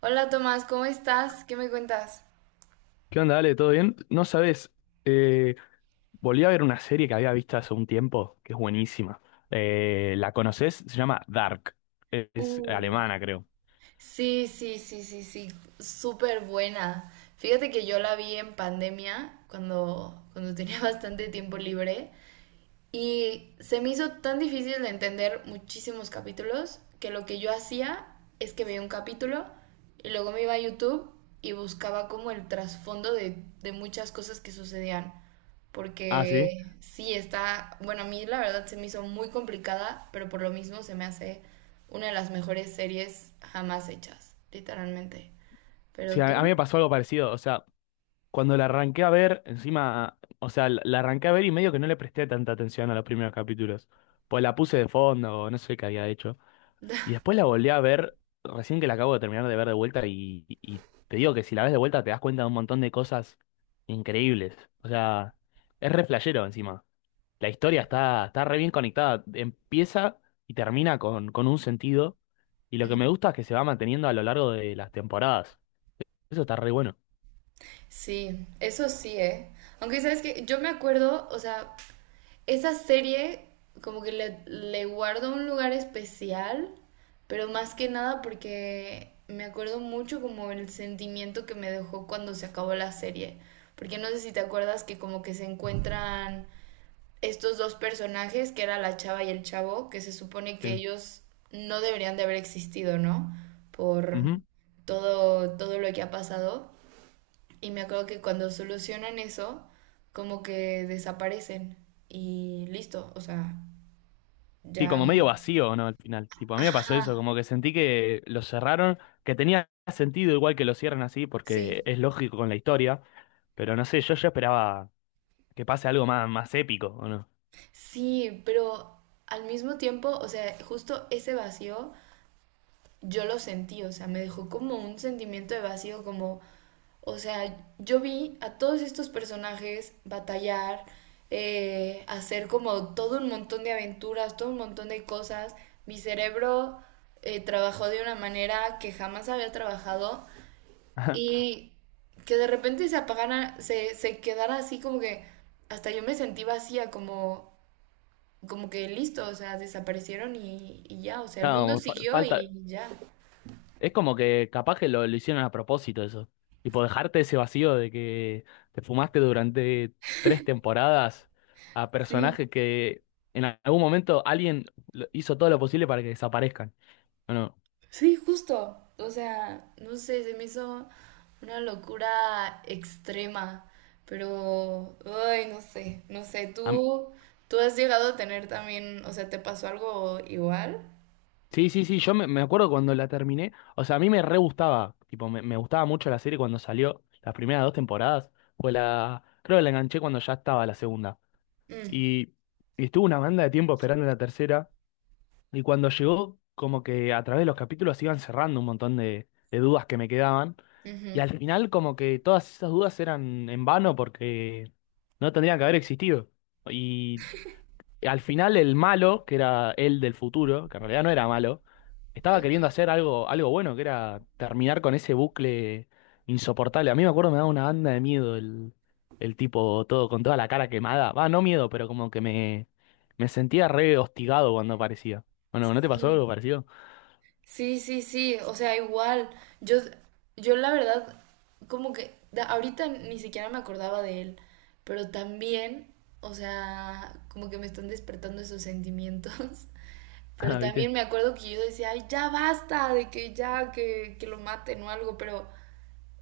Hola Tomás, ¿cómo estás? ¿Qué me cuentas? ¿Qué onda, Ale? ¿Todo bien? No sabes, eh, volví a ver una serie que había visto hace un tiempo, que es buenísima. ¿La conoces? Se llama Dark. Es Uy, alemana, creo. sí, sí, sí, sí, sí, súper buena. Fíjate que yo la vi en pandemia, cuando tenía bastante tiempo libre. Y se me hizo tan difícil de entender muchísimos capítulos que lo que yo hacía es que veía un capítulo y luego me iba a YouTube y buscaba como el trasfondo de muchas cosas que sucedían. Ah, sí. Porque sí, está, bueno, a mí la verdad se me hizo muy complicada, pero por lo mismo se me hace una de las mejores series jamás hechas, literalmente. Sí, Pero a mí me tú... pasó algo parecido. O sea, cuando la arranqué a ver, encima, o sea, la arranqué a ver y medio que no le presté tanta atención a los primeros capítulos. Pues la puse de fondo, no sé qué había hecho. Y después la volví a ver, recién que la acabo de terminar de ver de vuelta y te digo que si la ves de vuelta te das cuenta de un montón de cosas increíbles. O sea, es re flashero encima. La historia está re bien conectada. Empieza y termina con un sentido. Y lo que me gusta es que se va manteniendo a lo largo de las temporadas. Eso está re bueno. Sí, eso sí, ¿eh? Aunque sabes que yo me acuerdo, o sea, esa serie como que le guardo un lugar especial, pero más que nada porque me acuerdo mucho como el sentimiento que me dejó cuando se acabó la serie. Porque no sé si te acuerdas que como que se encuentran estos dos personajes, que era la chava y el chavo, que se supone que Sí. ellos no deberían de haber existido, ¿no? Por Ujú. todo lo que ha pasado. Y me acuerdo que cuando solucionan eso, como que desaparecen y listo, o sea, Sí, ya... como medio vacío, ¿no? Al final. Tipo, a mí me pasó Ajá, eso, como que sentí que lo cerraron, que tenía sentido igual que lo cierren así, porque sí, es lógico con la historia. Pero no sé, yo ya esperaba que pase algo más, más épico, ¿o no? sí, pero al mismo tiempo, o sea, justo ese vacío yo lo sentí, o sea, me dejó como un sentimiento de vacío, como o sea, yo vi a todos estos personajes batallar, hacer como todo un montón de aventuras, todo un montón de cosas. Mi cerebro trabajó de una manera que jamás había trabajado y que de repente se apagara, se quedara así como que hasta yo me sentí vacía, como, como que listo, o sea, desaparecieron y ya, o sea, el mundo Claro, siguió falta. y ya. Es como que capaz que lo hicieron a propósito eso. Tipo, dejarte ese vacío de que te fumaste durante tres temporadas a Sí. personajes que en algún momento alguien hizo todo lo posible para que desaparezcan. Bueno, Sí, justo. O sea, no sé, se me hizo una locura extrema, pero, ay, no sé, no sé, a m- tú has llegado a tener también, o sea, ¿te pasó algo igual? sí, sí, sí, me acuerdo cuando la terminé. O sea, a mí me re gustaba. Tipo, me gustaba mucho la serie cuando salió. Las primeras dos temporadas. Fue la. Creo que la enganché cuando ya estaba la segunda. Mm, Y, y estuvo una banda de tiempo esperando la tercera. Y cuando llegó, como que a través de los capítulos iban cerrando un montón de dudas que me quedaban. Y ujú. al final, como que todas esas dudas eran en vano porque no tendrían que haber existido. Y al final el malo, que era él del futuro, que en realidad no era malo, estaba Ah, queriendo hacer algo, algo bueno, que era terminar con ese bucle insoportable. A mí me acuerdo me daba una banda de miedo el tipo todo con toda la cara quemada. Va, no miedo, pero como que me sentía re hostigado cuando aparecía. Bueno, ¿no te pasó sí. algo parecido? Sí, sí, sí, o sea, igual, yo, yo la verdad, como que ahorita ni siquiera me acordaba de él, pero también, o sea, como que me están despertando esos sentimientos, pero Ah, ¿viste? también me acuerdo que yo decía, ay, ya basta, de que ya, que lo maten o algo, pero,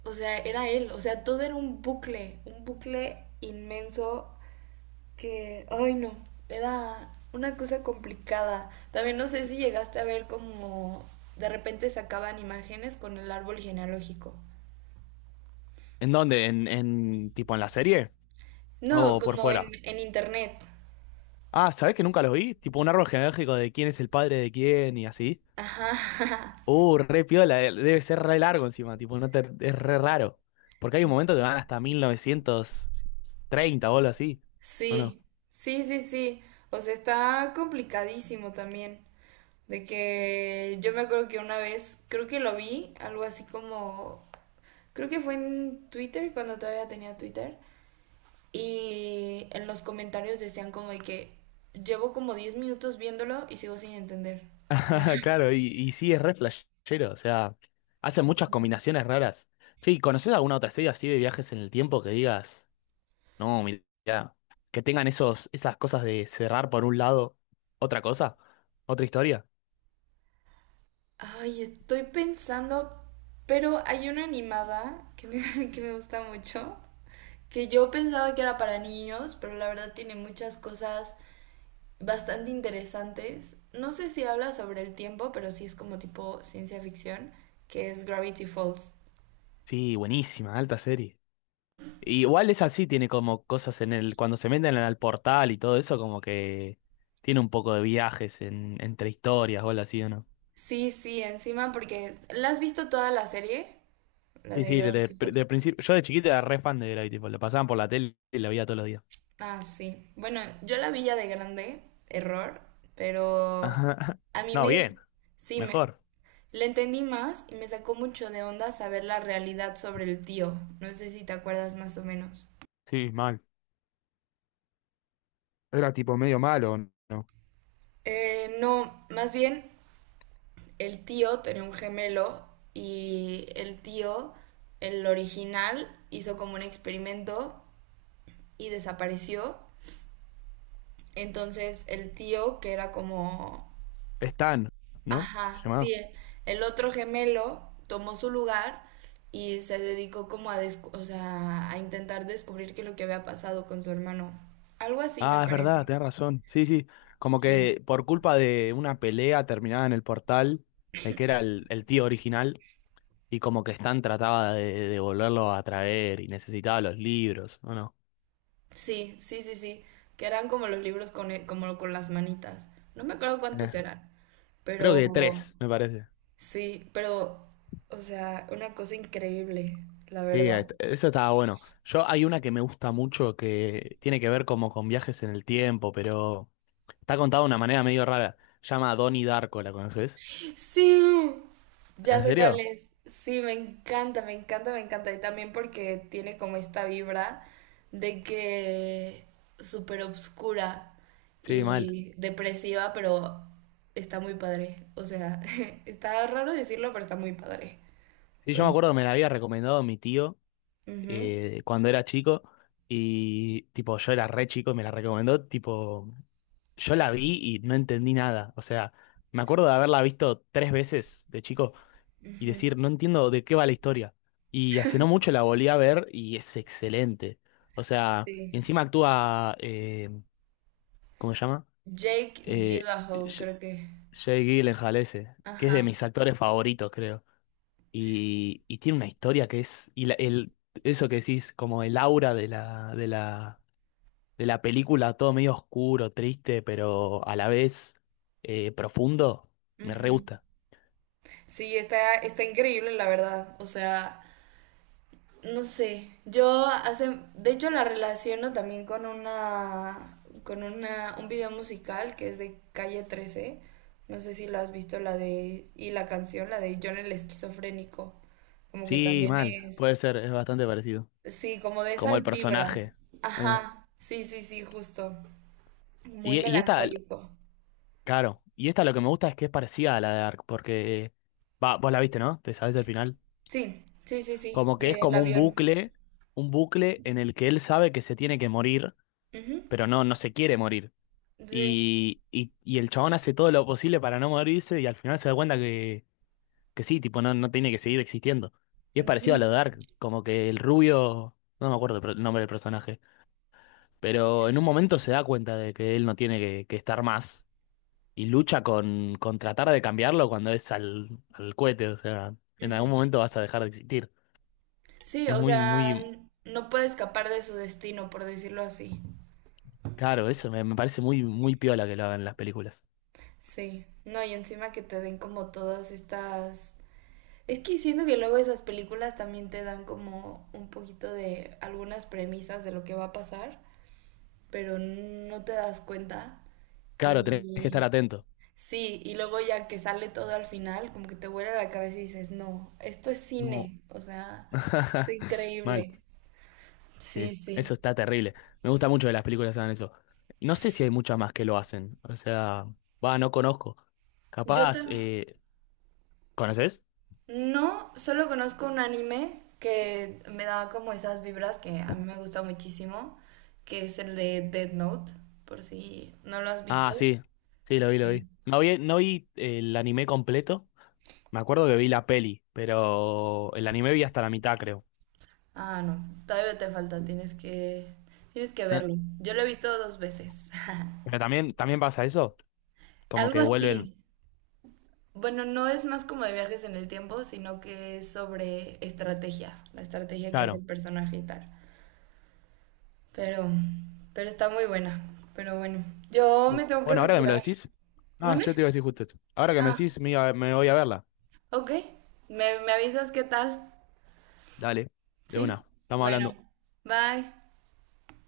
o sea, era él, o sea, todo era un bucle inmenso que, ay no, era una cosa complicada. También no sé si llegaste a ver como de repente sacaban imágenes con el árbol genealógico. ¿En dónde? ¿En tipo en la serie? No, ¿O por como enfuera? Internet. Ah, ¿sabés que nunca los vi? Tipo un árbol genealógico de quién es el padre de quién y así. Ajá, Re piola, debe ser re largo encima, tipo, no te, es re raro. Porque hay un momento que van hasta 1930 o algo así, ¿o no? sí, sí, sí, sí. O sea, está complicadísimo también. De que yo me acuerdo que una vez, creo que lo vi, algo así como, creo que fue en Twitter, cuando todavía tenía Twitter. Y en los comentarios decían como de que llevo como 10 minutos viéndolo y sigo sin entender. O sea, Claro, y sí, es re flashero, o sea, hacen muchas combinaciones raras. Che, ¿conoces alguna otra serie así de viajes en el tiempo que digas, no, mirá, que tengan esos, esas cosas de cerrar por un lado otra cosa, otra historia? ay, estoy pensando, pero hay una animada que que me gusta mucho, que yo pensaba que era para niños, pero la verdad tiene muchas cosas bastante interesantes. No sé si habla sobre el tiempo, pero sí es como tipo ciencia ficción, que es Gravity Falls. Sí, buenísima, alta serie. Igual es así, tiene como cosas en el, cuando se meten en el portal y todo eso, como que tiene un poco de viajes en, entre historias o algo así, ¿o no? Sí, sí, encima porque... ¿La has visto toda la serie? La Sí, de sí, de, Gravity Falls. de, principio, yo de chiquito era re fan de Gravity Falls, la pasaban por la tele y la veía todos los días. Ah, sí. Bueno, yo la vi ya de grande, error, pero Ajá. a mí No, bien, sí, mejor. le entendí más y me sacó mucho de onda saber la realidad sobre el tío. No sé si te acuerdas más o menos. Sí, mal. Era tipo medio malo, ¿no? No, más bien el tío tenía un gemelo y el tío, el original, hizo como un experimento y desapareció. Entonces el tío, que era como... Stan, ¿no? Se Ajá, sí, llamaba. el otro gemelo tomó su lugar y se dedicó como a, o sea, a intentar descubrir qué es lo que había pasado con su hermano. Algo así me Ah, es verdad, parece. tenés razón. Sí, sí. Como Sí. que por culpa de una pelea terminada en el portal, el que era el tío original. Y como que Stan trataba de volverlo a traer y necesitaba los libros, ¿o no? Sí, sí, sí, sí. Que eran como los libros con, como con las manitas. No me acuerdo cuántos Eh, eran, creo que pero tres, me parece. sí, pero, o sea, una cosa increíble, la Sí, ahí verdad. eso estaba bueno. Yo hay una que me gusta mucho que tiene que ver como con viajes en el tiempo, pero está contada de una manera medio rara. Llama Donnie Darko, ¿la conoces? Sí, ya ¿En sé cuál serio? es. Sí, me encanta, me encanta, me encanta. Y también porque tiene como esta vibra de que súper obscura Sí, mal. y depresiva, pero está muy padre. O sea, está raro decirlo, pero está muy padre. Sí, yo Pues, me acuerdo que me la había recomendado mi tío, ujú, cuando era chico y tipo yo era re chico y me la recomendó, tipo yo la vi y no entendí nada, o sea, me acuerdo de haberla visto tres veces de chico y ujú, decir, no entiendo de qué va la historia. Y hace no mucho la volví a ver y es excelente, o sea, y sí. encima actúa, ¿cómo se llama? Jake Eh, Gyllenhaal, Sh- creo que. Jake Gyllenhaal ese, que es de Ajá. mis actores favoritos, creo y tiene una historia que es, eso que decís, como el aura de la película, todo medio oscuro, triste, pero a la vez profundo, me re Ujú. gusta. Sí, está increíble, la verdad. O sea. No sé, yo hace, de hecho la relaciono también un video musical que es de Calle 13. No sé si lo has visto, la de, y la canción, la de John el esquizofrénico. Como que Sí, también mal, es, puede ser, es bastante parecido. sí, como de Como esas el vibras. personaje. eh. Ajá, sí, sí, sí, justo. Muy Y esta, melancólico. claro, y esta lo que me gusta es que es parecida a la de Dark, porque, va, vos la viste, ¿no? Te sabes el final. Sí, sí, sí, sí, Como que es del como avión. Un bucle en el que él sabe que se tiene que morir, Ujú, pero no, no se quiere morir. sí, Y el chabón hace todo lo posible para no morirse y al final se da cuenta que sí, tipo, no, no tiene que seguir existiendo. Y es parecido a sí. lo de Dark, como que el rubio, no me acuerdo el el nombre del personaje, pero en un momento se da cuenta de que él no tiene que estar más y lucha con tratar de cambiarlo cuando es al cohete, o sea, en algún momento vas a dejar de existir. Sí, Es o muy, sea, muy, no puede escapar de su destino, por decirlo así. claro, eso me, me parece muy, muy piola que lo hagan en las películas. Sí, no, y encima que te den como todas estas... Es que siento que luego esas películas también te dan como un poquito de algunas premisas de lo que va a pasar, pero no te das cuenta. Claro, tenés que estar Y atento. sí, y luego ya que sale todo al final, como que te vuela la cabeza y dices, no, esto es No. cine, o sea, esto es Mal. increíble. Sí, Sí, eso sí. está terrible. Me gusta mucho que las películas hagan eso. Y no sé si hay muchas más que lo hacen. O sea, va, no conozco. Yo Capaz, también. ¿Conoces? No, solo conozco un anime que me da como esas vibras que a mí me gusta muchísimo, que es el de Death Note, por si no lo has visto. Ah, sí, sí, lo vi, lo vi. Sí. No vi, no vi el anime completo. Me acuerdo que vi la peli, pero el anime vi hasta la mitad, creo. Ah, no, todavía te falta, tienes que Eh, verlo. Yo lo he visto dos veces. Pero también, también pasa eso, como Algo que vuelven, así. Bueno, no es más como de viajes en el tiempo, sino que es sobre estrategia, la estrategia que hace claro. el personaje y tal. Pero, pero está muy buena. Pero bueno, yo me tengo que Bueno, ahora que me lo retirar. decís, no, yo te ¿Mande? iba a decir justo esto. Ahora que me Ah, decís, me voy a verla. ok. Me avisas qué tal. Dale, de Sí. una, estamos Bueno, hablando. bye.